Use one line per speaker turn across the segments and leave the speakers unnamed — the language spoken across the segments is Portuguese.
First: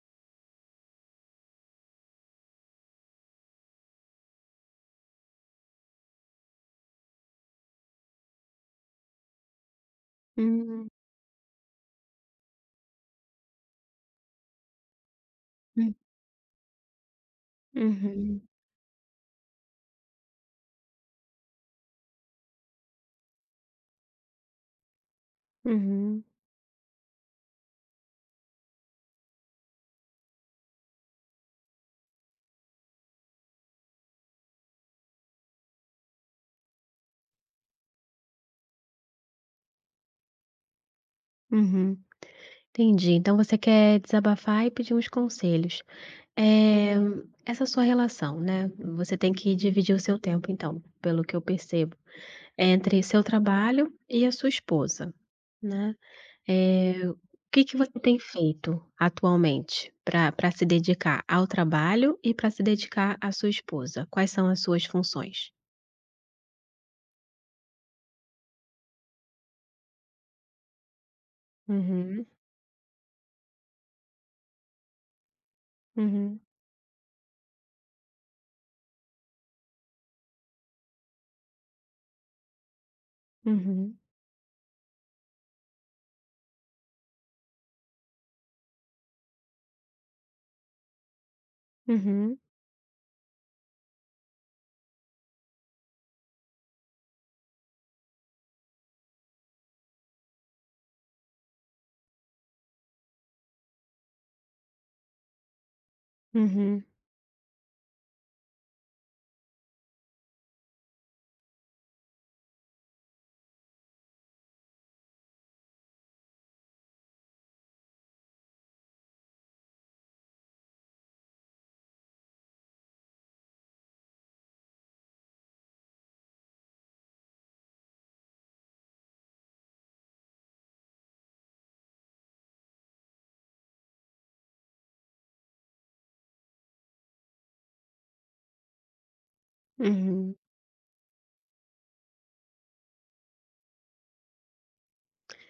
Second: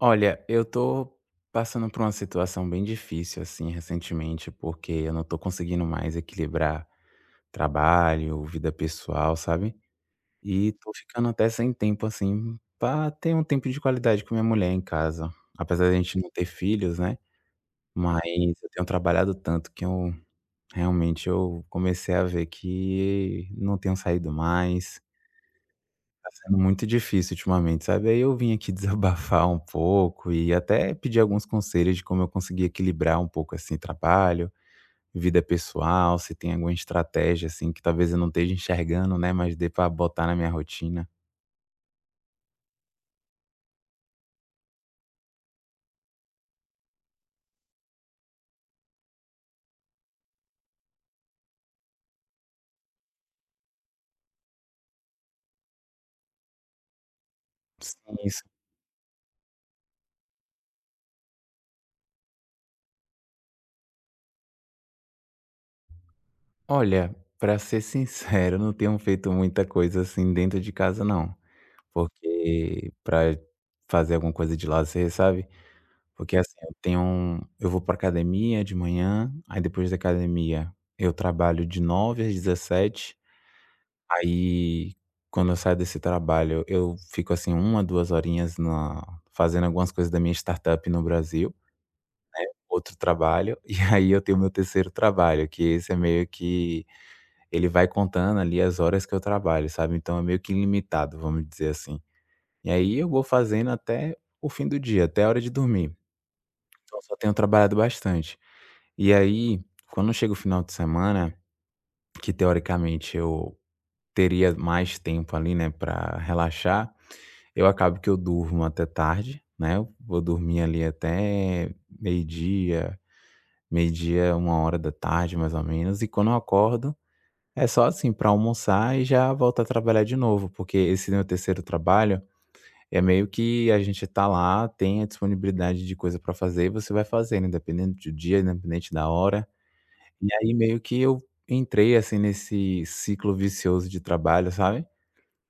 Olha, eu tô passando por uma situação bem difícil, assim, recentemente, porque eu não tô conseguindo mais equilibrar trabalho, vida pessoal, sabe, e
Hum.
tô ficando até sem tempo, assim, pra ter um tempo de qualidade com minha mulher em casa, apesar da
Hum.
gente não ter filhos, né, mas
Uhum.
eu tenho trabalhado tanto que eu realmente eu comecei a ver que não tenho saído mais
Uhum.
Tá sendo muito difícil ultimamente, sabe, aí eu vim aqui desabafar um pouco e até pedir alguns conselhos de como eu conseguir equilibrar um pouco assim trabalho, vida pessoal, se tem alguma estratégia, assim, que talvez eu não esteja enxergando, né, mas dê pra botar na minha rotina?
Uhum, entendi, então você quer desabafar e pedir uns conselhos, eh, essa sua relação, né, você tem que dividir o seu tempo então, pelo que eu percebo, entre seu trabalho e a sua esposa, né, eh, o que que você
Sim,
tem
sim.
feito atualmente pra pra se dedicar ao trabalho e pra se dedicar à sua esposa? Quais são as suas funções?
Olha, pra ser sincero, não tenho feito muita coisa, assim, dentro de casa, não.
Uhum.
Porque pra fazer alguma coisa de lazer, sabe. Porque,
Uhum.
assim, eu tenho um eu vou pra academia de manhã, aí depois da academia eu trabalho de 09:00 às 17:00.
Uhum.
Aí, quando eu saio desse trabalho, eu fico, assim, 1, 2 horinhas na fazendo algumas coisas da minha startup no Brasil,
Uhum.
né. Outro trabalho. E aí eu tenho meu terceiro trabalho, que esse é meio que, ele vai contando ali as horas que eu trabalho, sabe. Então é meio que ilimitado, vamo dizer assim. E aí eu vou fazendo até o fim do dia, até a hora de dormir.
Uhum.
Então só tenho trabalhado bastante. E aí, quando chega o final de semana, que teoricamente eu teria mais tempo ali, né, pra relaxar, eu acabo que eu durmo até tarde, né. Vou dormir ali até meio dia, meio dia, 13:00, mais ou menos. E quando eu acordo, é só, assim, pra almoçar e já volto a trabalhar de novo, porque esse meu terceiro trabalho, é meio que a gente tá lá, tem a disponibilidade de coisa pra fazer e você vai fazendo, independente de dia, independente da hora. E
Uhum.
aí, meio que eu entrei, assim, nesse ciclo vicioso de trabalho, sabe?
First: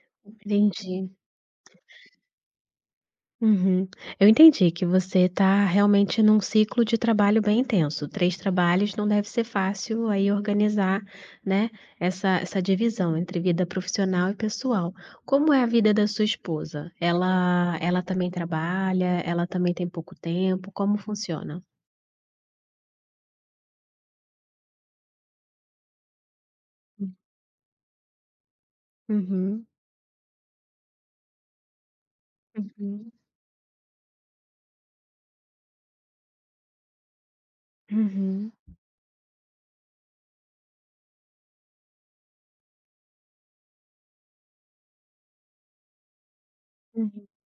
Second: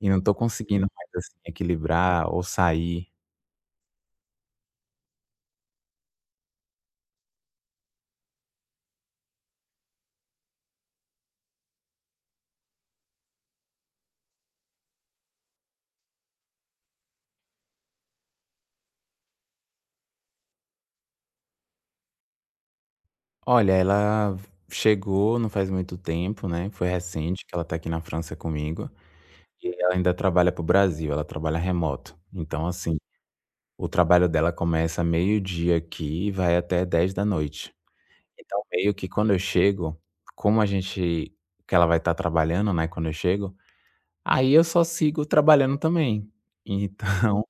E não tô conseguindo mais,
Entendi.
assim, equilibrar ou sair.
Uhum. Eu entendi que você tá realmente num ciclo de trabalho bem intenso. 3 trabalhos não deve ser fácil aí organizar, né, essa essa divisão entre vida profissional e pessoal. Como é a vida da sua esposa? Ela ela também trabalha, ela também tem pouco tempo, como funciona?
Olha, ela chegou não faz muito tempo, né. Foi
Hum.
recente que ela tá aqui na França comigo
Uhum.
e ela ainda trabalha pro Brasil, ela trabalha remoto. Então assim,
Uhum.
o trabalho dela começa meio-dia aqui e vai até 22h.
Uhum.
Então meio que quando eu chego, como a gente que ela vai tá trabalhando, né, quando eu chego, aí eu só sigo trabalhando também.
Uhum.
Então,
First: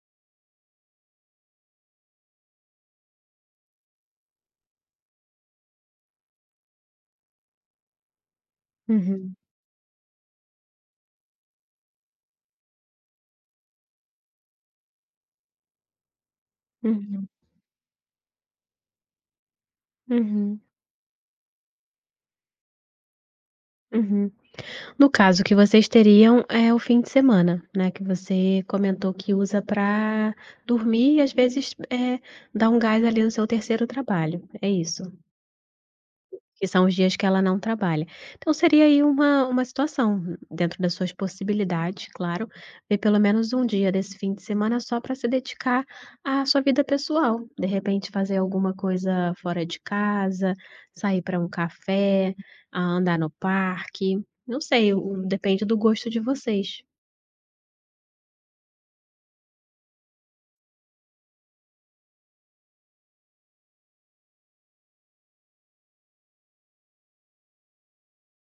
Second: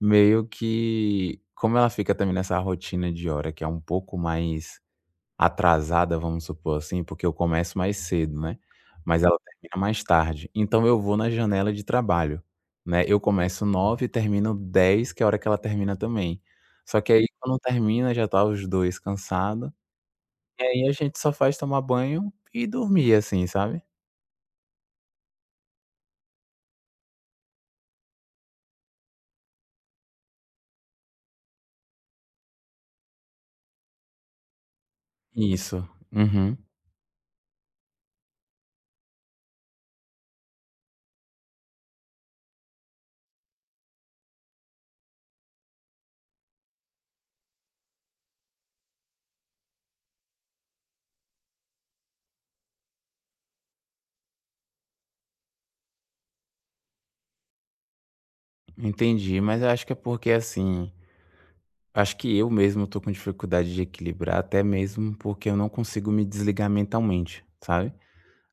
meio que como ela fica também nessa rotina de hora que é um pouco mais atrasada, vamos supor assim, porque eu começo mais cedo, né? Mas
Uhum.
ela termina mais tarde. Então eu vou na janela de trabalho, né? Eu começo 9h, termino 22h, que é a hora que ela termina também. Só que aí
Uhum.
quando termina, já tá os dois cansado.
Uhum.
E aí a gente só faz tomar banho e dormir, assim, sabe?
Uhum. No caso que vocês teriam é o fim de semana, né, que você comentou que usa pra dormir e às vezes, eh, dar um gás ali no seu terceiro trabalho, é isso?
Isso. Uhum.
Que são os dias que ela não trabalha. Então seria aí uma uma situação dentro das suas possibilidades, claro, ter pelo menos um dia desse fim de semana só pra se dedicar à sua vida pessoal. De repente, fazer alguma coisa fora de casa, sair pra um café, hã, andar no parque, não sei, o, depende do gosto de vocês.
Entendi, mas acho que é porque, assim, acho que eu mesmo estou com dificuldade de equilibrar, até mesmo porque eu não consigo me desligar mentalmente, sabe.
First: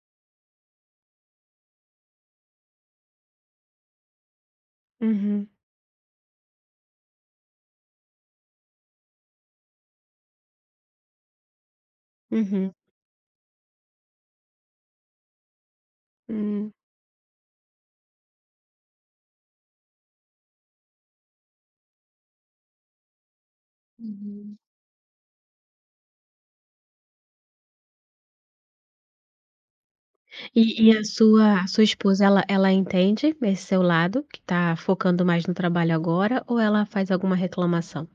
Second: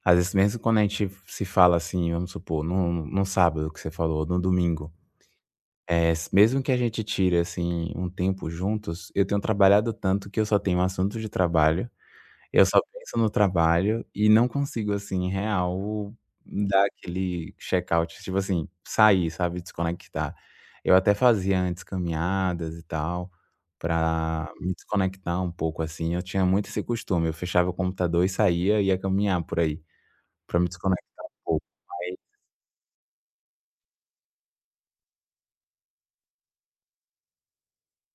Às vezes, mesmo quando a gente se fala, assim, vamos supor, em um em um sábado que você falou ou em um domingo.
Uhum.
Eh, s mesmo que a gente tire, assim, um tempo juntos, eu tenho trabalhado tanto que eu só tenho assunto de trabalho, eu
Uhum.
só penso no trabalho e não consigo, assim, real
Hum.
dar aquele check out, tipo assim, sair, sabe, desconectar. Eu até fazia antes, caminhadas e tal pra
Uhum.
me desconectar um pouco, assim, eu tinha muito esse costume, eu fechava o computador e saía, ia caminhar por aí, pra me
E e a
desconectar um
sua
pouco,
a sua
mas
esposa, ela ela entende esse seu lado que tá focando mais no trabalho agora, ou ela faz alguma reclamação?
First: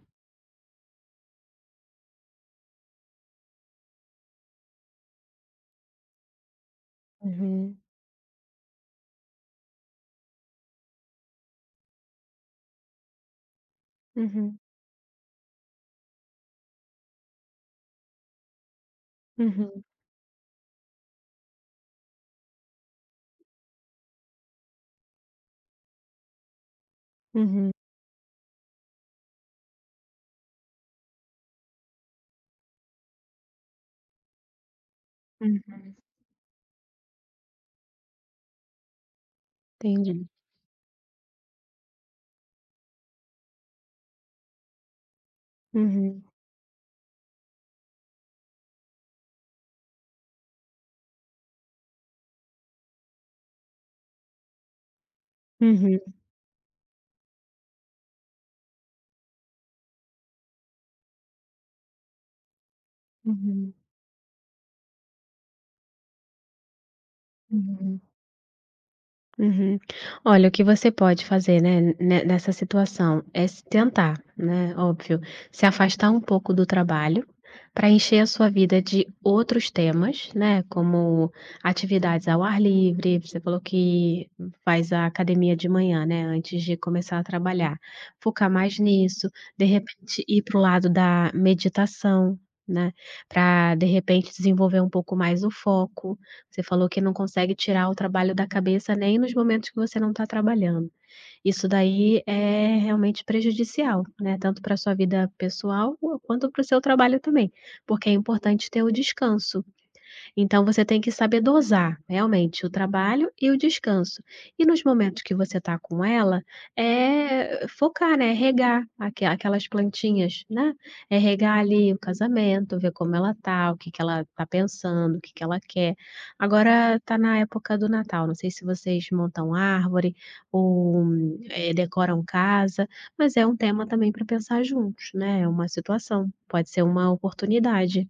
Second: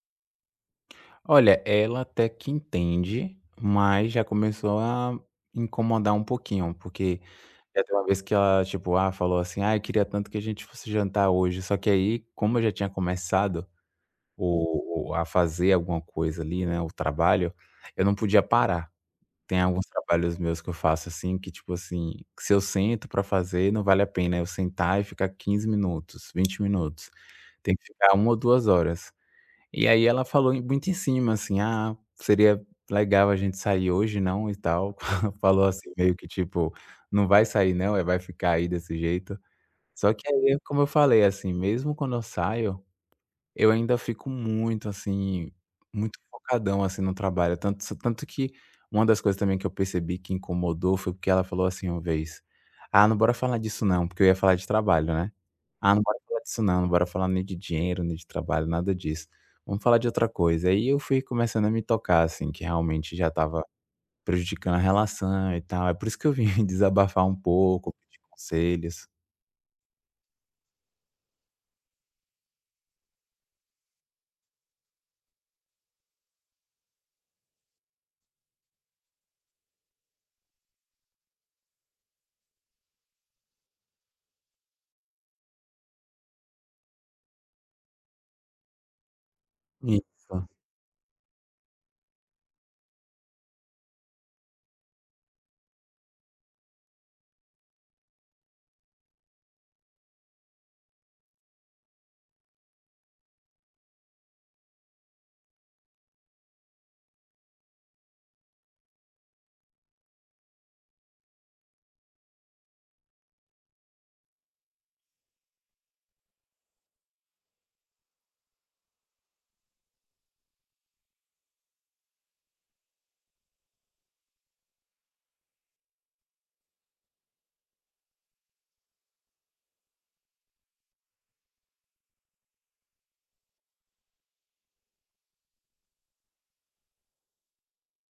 Olha, ela até que entende, mas já começou a incomodar um pouquinho, porque
Uhum.
já teve uma vez que ela, tipo, ah, falou assim: "Ai, queria tanto que a gente fosse jantar hoje". Só que aí, como eu já tinha começado
Uhum.
o o a fazer alguma coisa ali, né, o trabalho, eu não podia parar. Tem
Uhum.
alguns trabalhos meus que eu faço, assim, que, tipo assim, que se eu sento pra fazer, não vale a pena eu sentar e ficar 15 minutos, 20 minutos.
Uhum.
Tem que ficar 1 ou 2 horas. E aí ela falou em muito em cima, assim: "Ah, seria legal a gente sair hoje, não? E tal". Falou, assim,
Uhum.
meio que tipo: "Não vai sair, não, é? Vai ficar aí desse jeito?" Só que
Entendi.
aí, como eu falei, assim, mesmo quando eu saio, eu ainda fico muito, assim, muito
Uhum.
focadão, assim, no trabalho, tanto se tanto que uma das coisas também que eu percebi que incomodou foi porque ela falou assim uma vez: "Ah, não. Bora falar disso não." Porque eu ia falar de trabalho, né? "Ah,
Uhum.
não. Bora falar disso não, não bora falar nem de dinheiro, nem de trabalho, nada disso. Vamo falar de outra coisa." Aí eu fui começando a me tocar, assim, que realmente já tava
Uhum.
prejudicando a relação e tal. É por isso que eu vim desabafar um pouco,
Uhum.
pedir conselhos.
Uhum. Olha, o que você pode fazer, né, ne nessa situação é se tentar, né. Óbvio, se afastar um pouco do trabalho pra encher a sua vida de outros temas, né, como: atividades ao ar livre, você falou que faz a academia de manhã, né, antes de começar a trabalhar, focar mais nisso. De repente, ir
Isso.
para o lado da meditação, né, pra de repente desenvolver um pouco mais o foco, você falou que não consegue tirar o trabalho da cabeça nem nos momentos que você não tá trabalhando, isso daí é realmente prejudicial, né, tanto pra sua vida pessoal quanto para o seu trabalho também. Porque é importante ter o descanso, então você tem que saber dosar realmente o trabalho e o descanso e nos momentos que você tá com ela, eh, focar, né, regar aque aquelas plantinhas, né. É regar ali o casamento, ver como ela tá, o que que ela tá pensando, o que que ela quer. Agora tá na época do Natal, não sei se vocês montam árvore ou, eh, decoram casa, mas é um tema também pra pensar juntos, né, é uma situação, pode ser uma oportunidade.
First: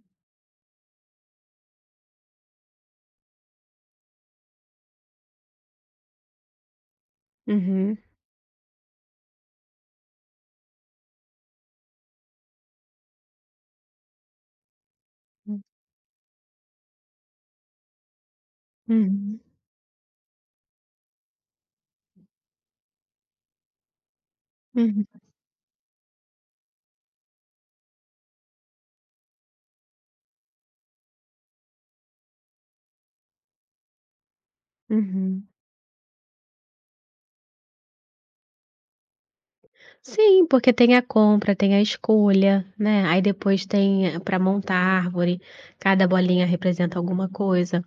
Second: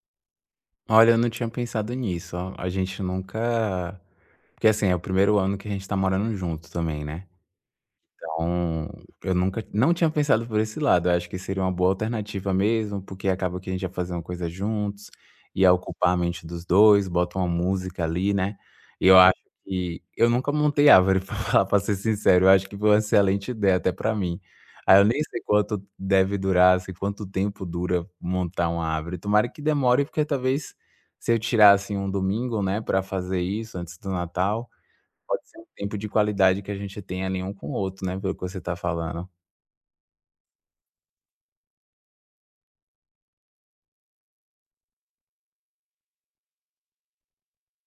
Olha, eu não tinha pensado nisso. A gente nunca porque assim, é o 1º ano que a gente tá morando junto também, né.
Uhum.
Então, eu nunca não tinha pensado por esse lado. Acho que seria uma boa alternativa mesmo, porque acaba que a gente ia fazendo coisa juntos,
Hum.
ia ocupar a mente dos dois, bota uma música ali, né. E eu acho
Uhum.
que eu nunca montei árvore, pra falar pra ser sincero. Eu acho que foi uma excelente ideia até pra mim. Aí eu
Uhum.
nem sei quanto deve durar, assim, quanto tempo dura montar uma árvore. Tomara que demore, porque talvez se eu tirasse um domingo, né, pra fazer isso antes do Natal,
Uhum.
pode ser um tempo de qualidade que a gente tenha ali um com o outro, né, pelo que você tá falando.
Sim, porque tem a compra, tem a escolha, né, aí depois tem pra montar a árvore, cada bolinha representa alguma coisa.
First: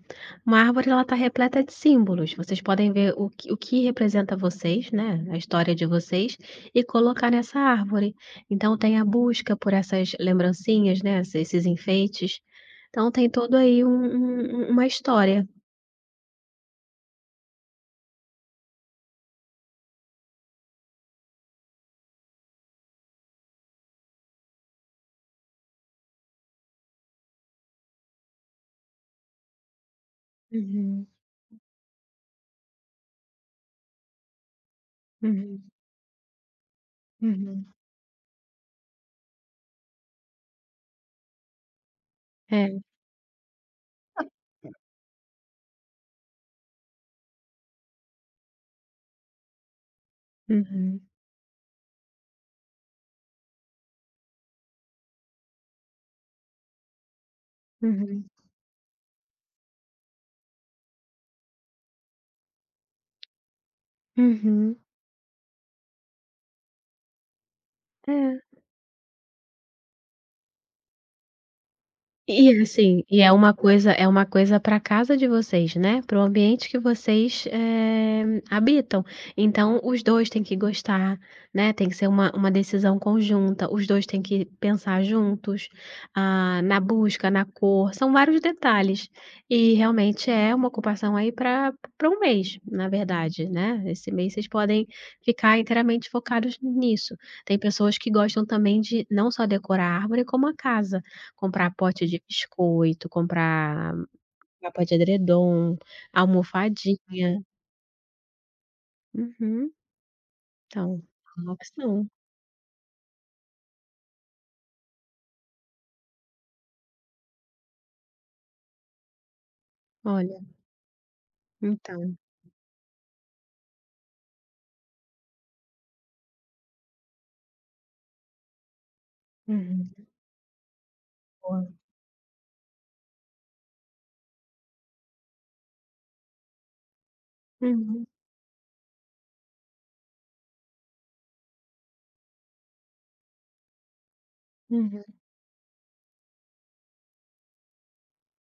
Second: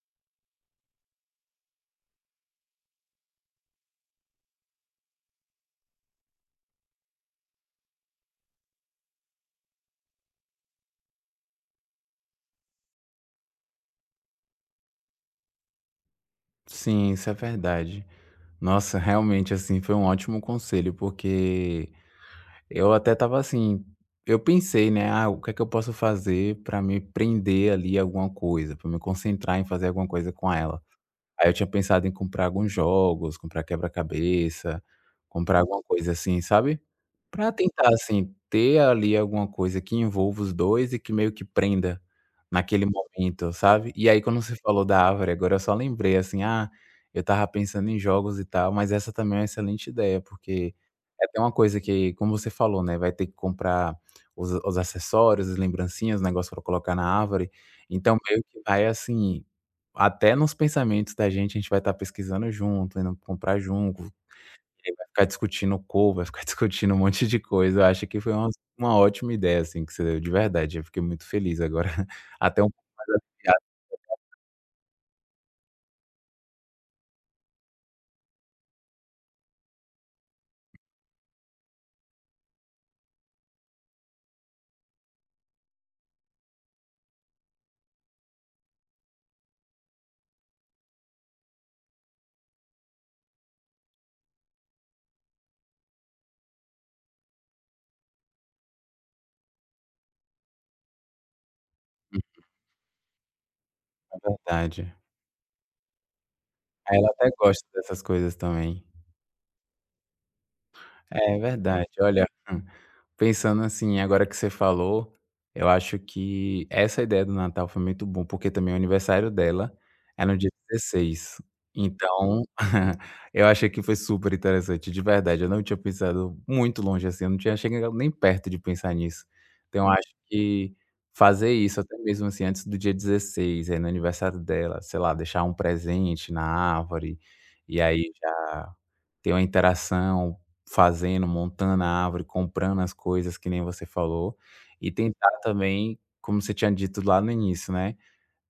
Uma árvore ela tá repleta de símbolos, vocês podem ver o que o que representa vocês, né, a história de vocês e colocar nessa árvore. Então tem a busca por essas lembrancinhas, né, esse esses enfeites. Então tem todo aí um um uma história.
Sim, isso é verdade. Nossa, realmente assim, foi um ótimo conselho, porque eu até tava assim, eu pensei, né: "Ah, o que que eu posso fazer pra me prender ali alguma coisa, pra me concentrar em fazer alguma coisa com ela".
Uhum.
Aí eu tinha pensado em comprar alguns jogos, comprar quebra-cabeça, comprar
Uhum.
alguma coisa assim, sabe? Pra
Uhum.
tentar assim, ter ali alguma coisa que envolva os dois e que meio que prenda
É.
naquele momento, sabe? E aí quando você
[unintelligible]
falou da árvore agora, eu só lembrei assim: "Ah, eu tava pensando em jogos e tal", mas essa também é uma excelente ideia, porque
Uhum.
é até uma coisa que, como você falou, né, vai ter que comprar os os acessórios, as lembrancinhas, os negócios pra colocar na árvore. Então
Uhum.
meio que vai assim, até nos pensamentos da gente, a gente vai tá pesquisando junto, indo comprar junto.
Uhum.
E vai ficar discutindo cor, vai ficar discutindo um monte de coisa. Acho que foi uma
É.
uma ótima ideia, assim, que você deu, de verdade. Eu fiquei muito feliz agora.
E
Até um pouco
assim,
mais
e é uma
aliviado.
coisa é uma
[unintelligible]
coisa pra casa de vocês, né, para o ambiente que vocês, eh, habitam. Então os 2 têm que gostar, né. Tem que ser uma uma decisão conjunta, os dois têm que pensar juntos, ah, na busca, na cor, são vários detalhes. E realmente é uma ocupação aí pra pra um mês, na verdade, né. Esse mês vocês podem ficar inteiramente focados nisso. Tem pessoas que gostam também de não só decorar a árvore, como a casa, comprar pote de
Uhum.
biscoito, comprar
É
capa de
verdade.
edredom,
Ela até
almofadinha.
gosta dessas coisas também.
Uhum. Então,
É
é uma
verdade.
opção.
Olha, hum, pensando assim, agora que você falou, eu acho que essa ideia do Natal foi muito bom, porque também o aniversário dela é no
Olha!
dia 16.
Então.
Então, eu achei que foi superinteressante, de verdade. Eu não tinha pensado muito longe assim, eu não tinha chegado nem perto de pensar nisso. Então
Uhum.
eu acho que fazer
Olha.
isso, até mesmo assim, antes do dia 16, aí no aniversário dela, sei lá, deixar um presente na árvore, e
Uhum.
aí já ter uma interação fazendo, montando a árvore, comprando as coisas que nem você falou. E
Uhum.
tentar também, como você tinha dito lá no início, né,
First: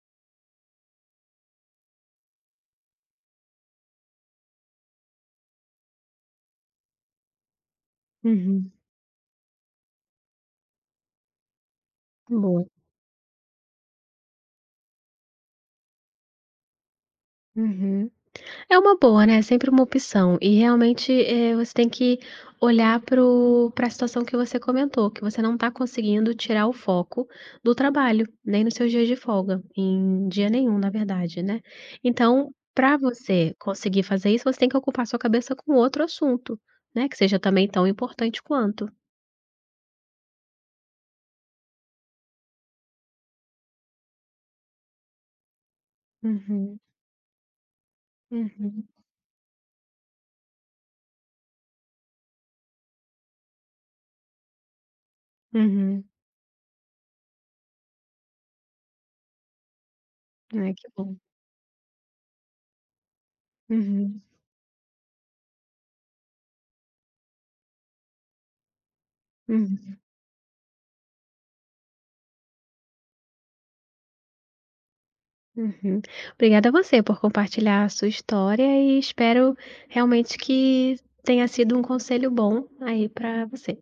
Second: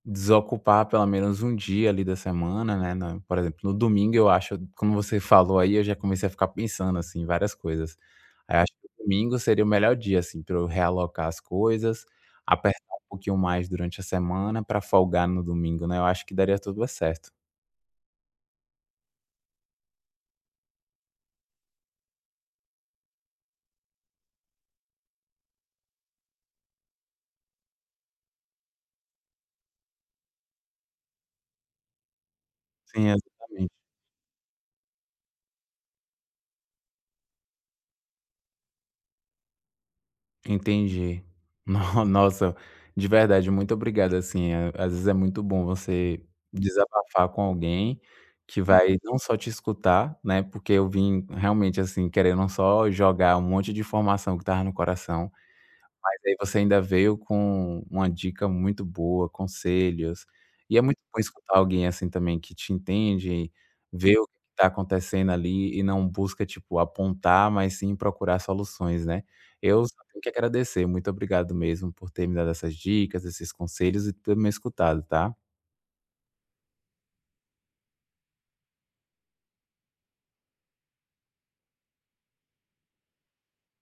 desocupar pelo menos um dia ali da semana, né, na por exemplo, no domingo, eu acho, como você falou aí, eu já comecei a ficar pensando assim em várias coisas. Aí acho
Uhum.
que domingo seria o melhor dia assim para eu realocar as coisas,
Boa!
apertar um pouquinho mais durante a semana pra folgar no domingo, né, eu acho que daria tudo certo.
Uhum. É uma boa, né, sempre uma opção. E realmente, eh, você tem que olhar para o pra situação que você comentou, que você não tá conseguindo tirar o foco do trabalho. Nem nos seus dias de folga, em dia nenhum, na verdade, né. Então, pra
Sim,
você
exatamente.
conseguir fazer isso, você tem que ocupar sua cabeça com outro assunto, né, que seja também tão importante quanto.
Entendi. No nossa, de verdade, muito obrigado assim, a às vezes é muito bom você
Uhum.
desabafar com alguém que
Uhum.
vai, não só te escutar, né. Porque eu vim realmente assim, querendo só jogar um monte de informação que estava no coração,
Uhum.
mas aí você ainda veio com uma dica muito boa, conselhos.
Ai,
E é
que
muito
bom.
bom escutar alguém assim também que te entende, vê
Uhum.
o que que tá acontecendo ali e não busca, tipo, apontar, mas sim procurar soluções, né. Eu só
Uhum.
tenho que agradecer, muito obrigado mesmo por ter me dado essas dicas, esses conselhos e ter me escutado, tá?
Uhum. Obrigada você por compartilhar a sua história e espero realmente que tenha sido um conselho bom aí pra você.